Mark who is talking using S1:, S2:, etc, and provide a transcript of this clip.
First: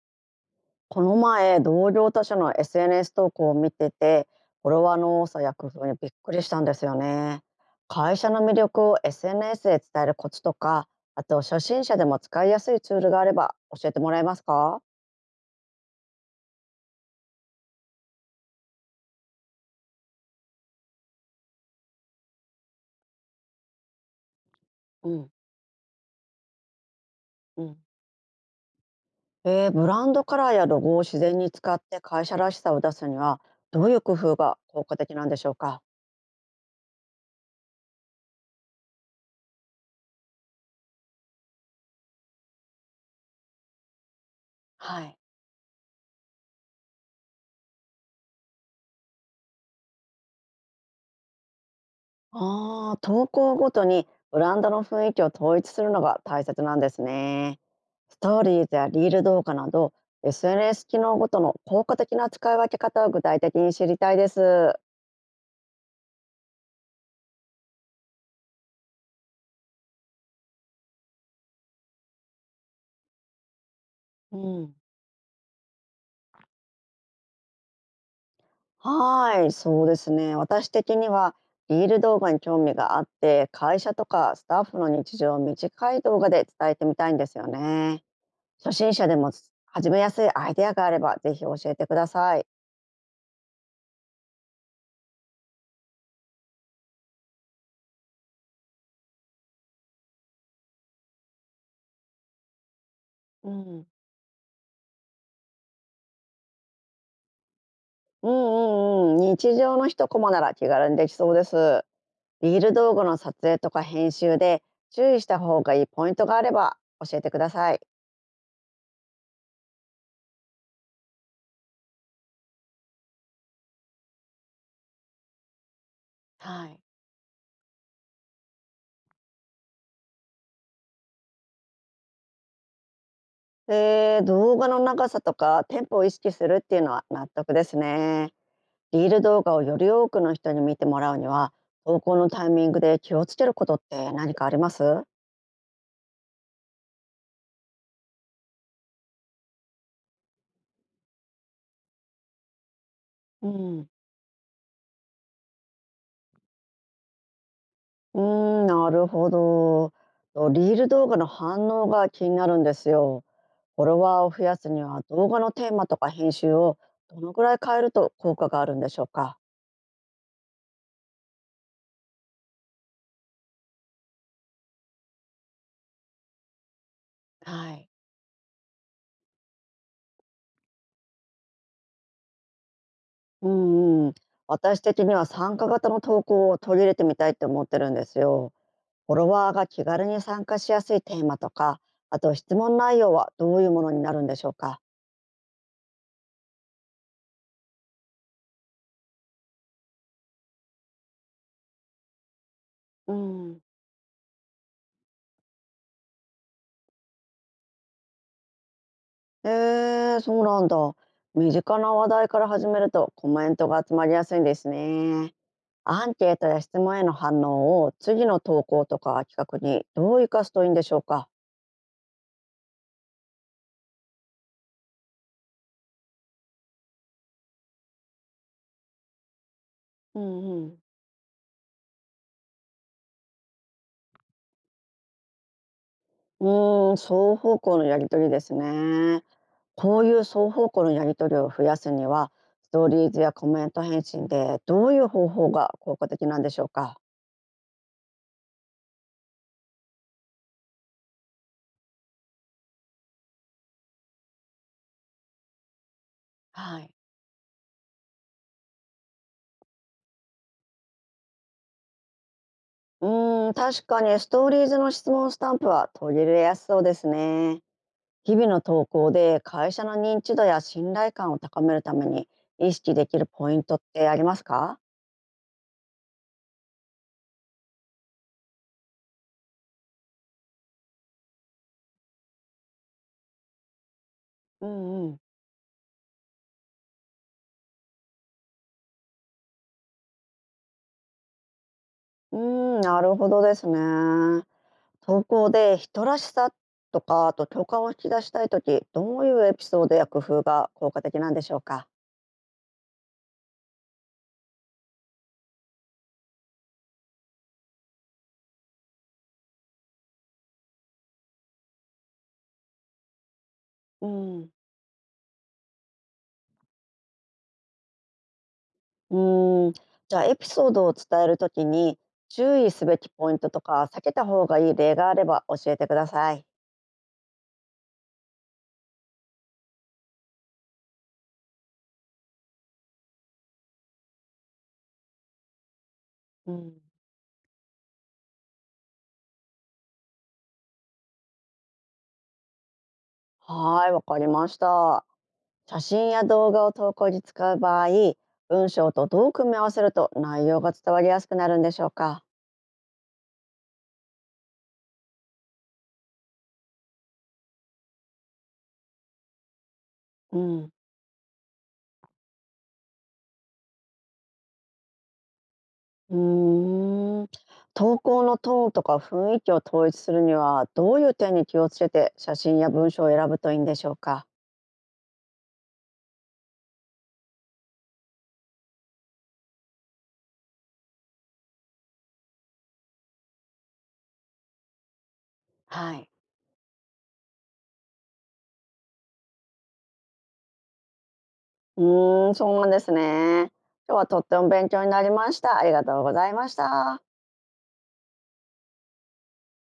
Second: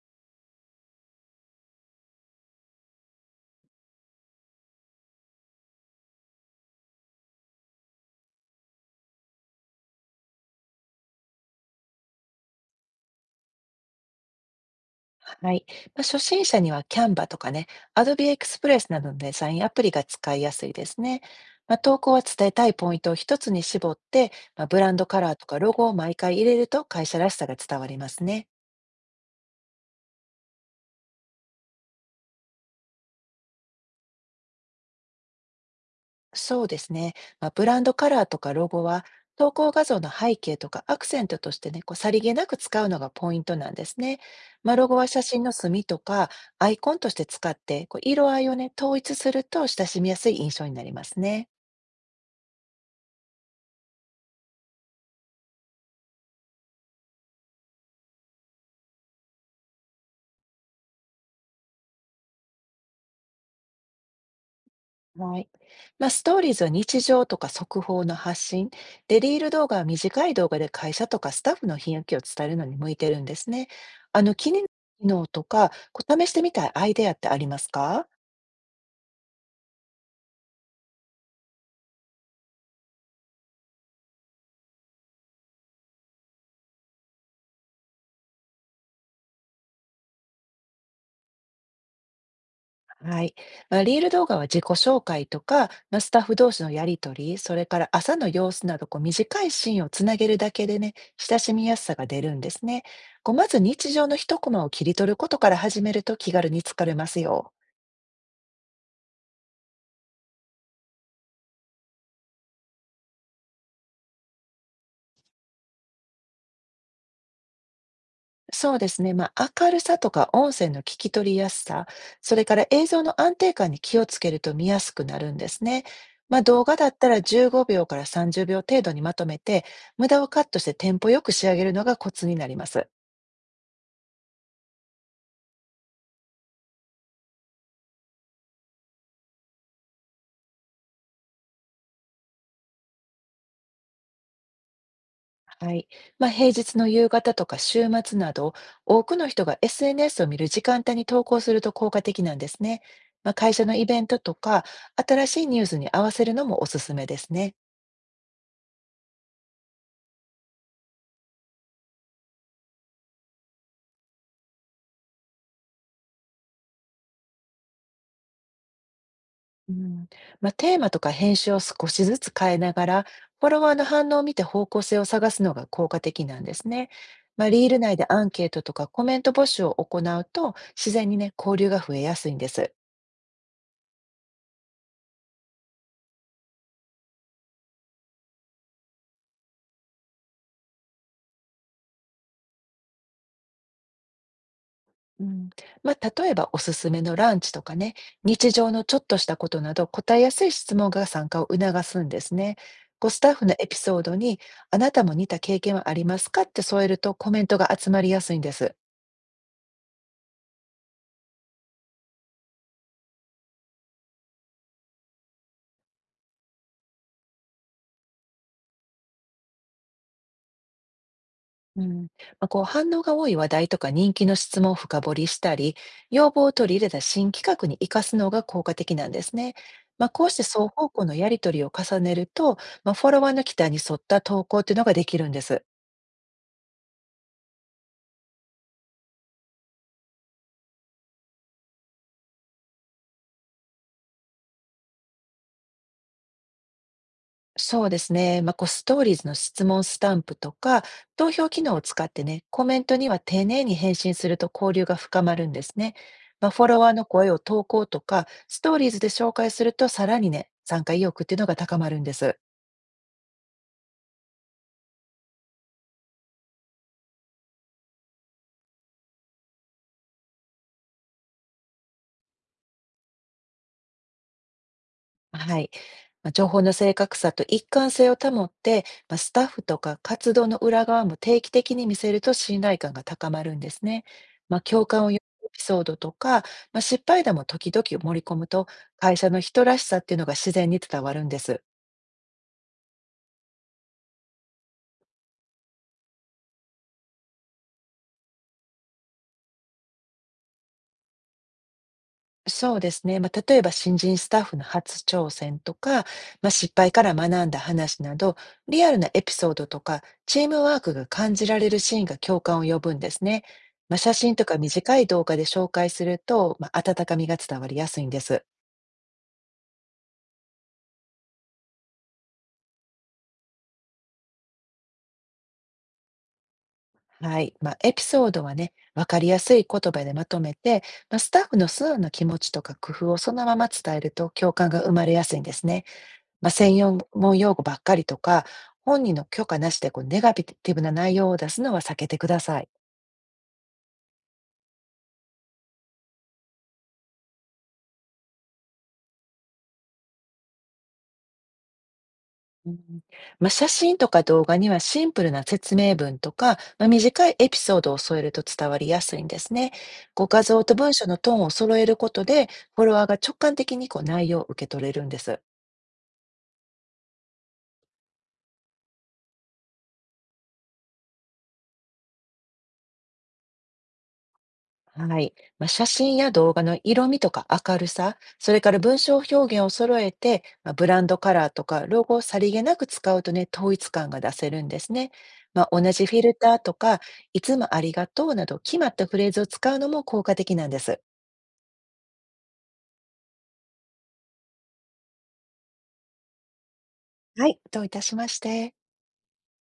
S1: この前、同業他社の SNS 投稿を見てて、フォロワーの多さや工夫にびっくりしたんですよね。会社の魅力を SNS で伝えるコツとか、あと初心者でも使いやすいツールがあれば教えてもらえますか？
S2: はい。まあ、初心者には Canva とかね、Adobe Express などのデザインアプリが使いやすいですね。まあ、投稿は伝えたいポイントを一つに絞って、まあ、ブランド
S1: う
S2: カ
S1: ん、
S2: ラーとかロゴを毎回入れると会社らしさが
S1: うん、
S2: 伝わりますね。
S1: ブランドカラーやロゴを自然に使って会社らしさを出すには、どういう工夫が効果的なんでしょうか？
S2: そうですね。まあ、ブランドカラーとかロゴは投稿画像の背景とかアクセントとしてね、こうさりげなく使うのがポイントなんですね。まあ、ロゴ
S1: は
S2: は
S1: い。
S2: 写真の隅とかアイコンとして使って、こう色合いをね、統一すると親しみやすい印象になりますね。
S1: ああ、投稿ごとにブランドの雰囲気を統一するのが大切なんですね。ストーリーズやリール動画など SNS 機能ごとの効果的な使い分け方を具体的に知りたいです。
S2: はい。まあ、ストーリーズは日常とか速報の発信。で、リール動画は短い動画で会社とかスタッフの雰囲気を伝えるのに向いてるんですね。あの、
S1: う
S2: 気になる
S1: ん。
S2: 機能とか、こう試してみたいアイデアってありますか？
S1: はーい、そうですね。私的にはリール動画に興味があって、会社とかスタッフの日常を短い動画で伝えてみたいんですよね。初心者でも始めやすいアイデアがあればぜひ教えてください。
S2: はい。まあ、リール動画は自己紹介とか、まあ、スタッフ同士のやりとり、それから朝の様子など、こう短いシーンをつなげるだけでね、親しみやすさが出るんですね。こうま
S1: う
S2: ず
S1: ん
S2: 日常の一コマを切り取ることから始めると気軽に疲れますよ。
S1: うんうんうん、日常の一コマなら気軽にできそうです。リール動画の撮影とか編集で注意した方がいいポイントがあれば教えてください。
S2: そうですね。まあ、明るさとか音声の聞き取りやすさ、それから映像の安定感に気をつけると見やすくなるんですね。まあ、動
S1: は
S2: 画
S1: い。
S2: だったら15秒から30秒程度にまとめて、無駄をカットしてテンポよく仕上げるのがコツになります。
S1: 動画の長さとかテンポを意識するっていうのは納得ですね。リール動画をより多くの人に見てもらうには投稿のタイミングで気をつけることって何かありますう？
S2: はい。まあ、平日の夕方とか週末など、多くの人が SNS を見る時間帯に投稿すると効果的なんですね。まあ、
S1: う
S2: 会社のイ
S1: ん。
S2: ベントとか、新しいニュースに合わせるのもおすすめですね。
S1: ーんなるほど。とリール動画の反応が気になるんですよ。フォロワーを増やすには動画のテーマとか編集をどのぐらい変えると効果があるんでしょうか？
S2: うん、まあ、テーマとか編集を少しずつ変えながら、フォロワーの反応を見て方向性を探すのが効果的なんですね。まあ、リー
S1: は
S2: ル
S1: い。
S2: 内でアンケートとかコメント募集を行うと、自然にね、交流が増えやすいんです。
S1: うんうん、私的には参加型の投稿を取り入れてみたいって思ってるんですよ。フォロワーが気軽に参加しやすいテーマとかあと質問内容はどういうものになるんでしょうか？
S2: うん。まあ、例えば、おすすめのランチとかね、日常のちょっとしたことなど、答えやすい質問が参加を促すんですね。こう
S1: う
S2: スタッフの
S1: ん。
S2: エピソードに、あなたも似た経験はありますかって添えるとコメントが集まりやすいんです。
S1: えー、そうなんだ。身近な話題から始めるとコメントが集まりやすいんですね。アンケートや質問への反応を次の投稿とか企画にどう生かすといいんでしょうか？
S2: うん、まあ、こう反応が多い話題とか人気の質問を深掘りしたり、要望を取り入れた新企画に生かすのが効果的なんですね。まあ、
S1: う
S2: こうして
S1: ん
S2: 双
S1: うん。
S2: 方向のやり取りを重ねると、まあ、フォロワーの期待に沿った投稿っていうのができるんです。
S1: うーん、双方向のやり取りですね。こういう双方向のやり取りを増やすには、ストーリーズやコメント返信でどういう方法が効果的なんでしょうか？
S2: そうですね。まあ、こうストーリーズの質問スタンプとか、投票機能を使ってね、コメントには丁寧に返信すると交流が深まるんですね。まあ、フォロ
S1: は
S2: ワ
S1: い。
S2: ーの声を投稿とか、ストーリーズで紹介すると、さらにね、参加意欲っていうのが高まるんです。
S1: うーん、確かにストーリーズの質問スタンプは取り入れやすそうですね。日々の投稿で会社の認知度や信頼感を高めるために意識できるポイントってありますか？
S2: はい。まあ、情報の正確さと一貫性を保って、まあ、スタッフとか活動の裏側も定期的に見せると信頼感が高まるんですね。まあ、
S1: う
S2: 共感を
S1: んう
S2: 呼
S1: ん。
S2: ぶエピソードとか、まあ、失敗談も時々盛り込むと、会社の人らしさっていうのが自然に伝わるんです。
S1: うーん、なるほどですね。投稿で人らしさとか、あと共感を引き出したいとき、どういうエピソードや工夫が効果的なんでしょうか。
S2: そうですね。まあ、例えば新人スタッフの初挑戦とか、まあ、失敗から学んだ話など、リアルなエピソードとか、チームワークが感じられるシーンが共感を呼ぶんですね。まあ、
S1: う
S2: 写真と
S1: ん。
S2: か短い動画で紹介すると、まあ、温かみが伝わりやすいんです。
S1: うーん。じゃあ、エピソードを伝えるときに、注意すべきポイントとか、避けた方がいい例があれば教えてください。
S2: はい。まあ、エピソードはね、わかりやすい言葉でまとめて、まあ、スタッフの素直な気持ちとか工夫をそのまま伝えると共感が生まれやすいんですね。まあ、
S1: う
S2: 専
S1: ん。
S2: 用門用語ばっかりとか、本人の許可なしでこうネガティブな内容を出すのは避けてください。
S1: はーい、わかりました。写真や動画を投稿に使う場合、文章とどう組み合わせると内容が伝わりやすくなるんでしょうか。
S2: うん。まあ、写真とか動画にはシンプルな説明文とか、まあ、短いエピソードを添えると伝わりやすいんですね。こう
S1: う
S2: 画像
S1: ん。
S2: と文章のトーンを揃えることで、フォロワーが直感的にこう内容を受け取れるんです。
S1: うーん。投稿のトーンとか雰囲気を統一するには、どういう点に気をつけて写真や文章を選ぶといいんでしょうか？
S2: はい。まあ、写真や動画の色味とか明るさ、それから文章表現を揃えて、まあ、ブランドカラーとかロゴをさりげなく使うとね、統一感が出せるんですね。まあ、同
S1: は
S2: じ
S1: い。
S2: フィルターとか、いつもありがとうなど決まったフレーズを使うのも効果的なんです。
S1: うーん、そうなんですね。今日はとっても勉強になりました。ありがとうございました。
S2: はい。どういたしまして。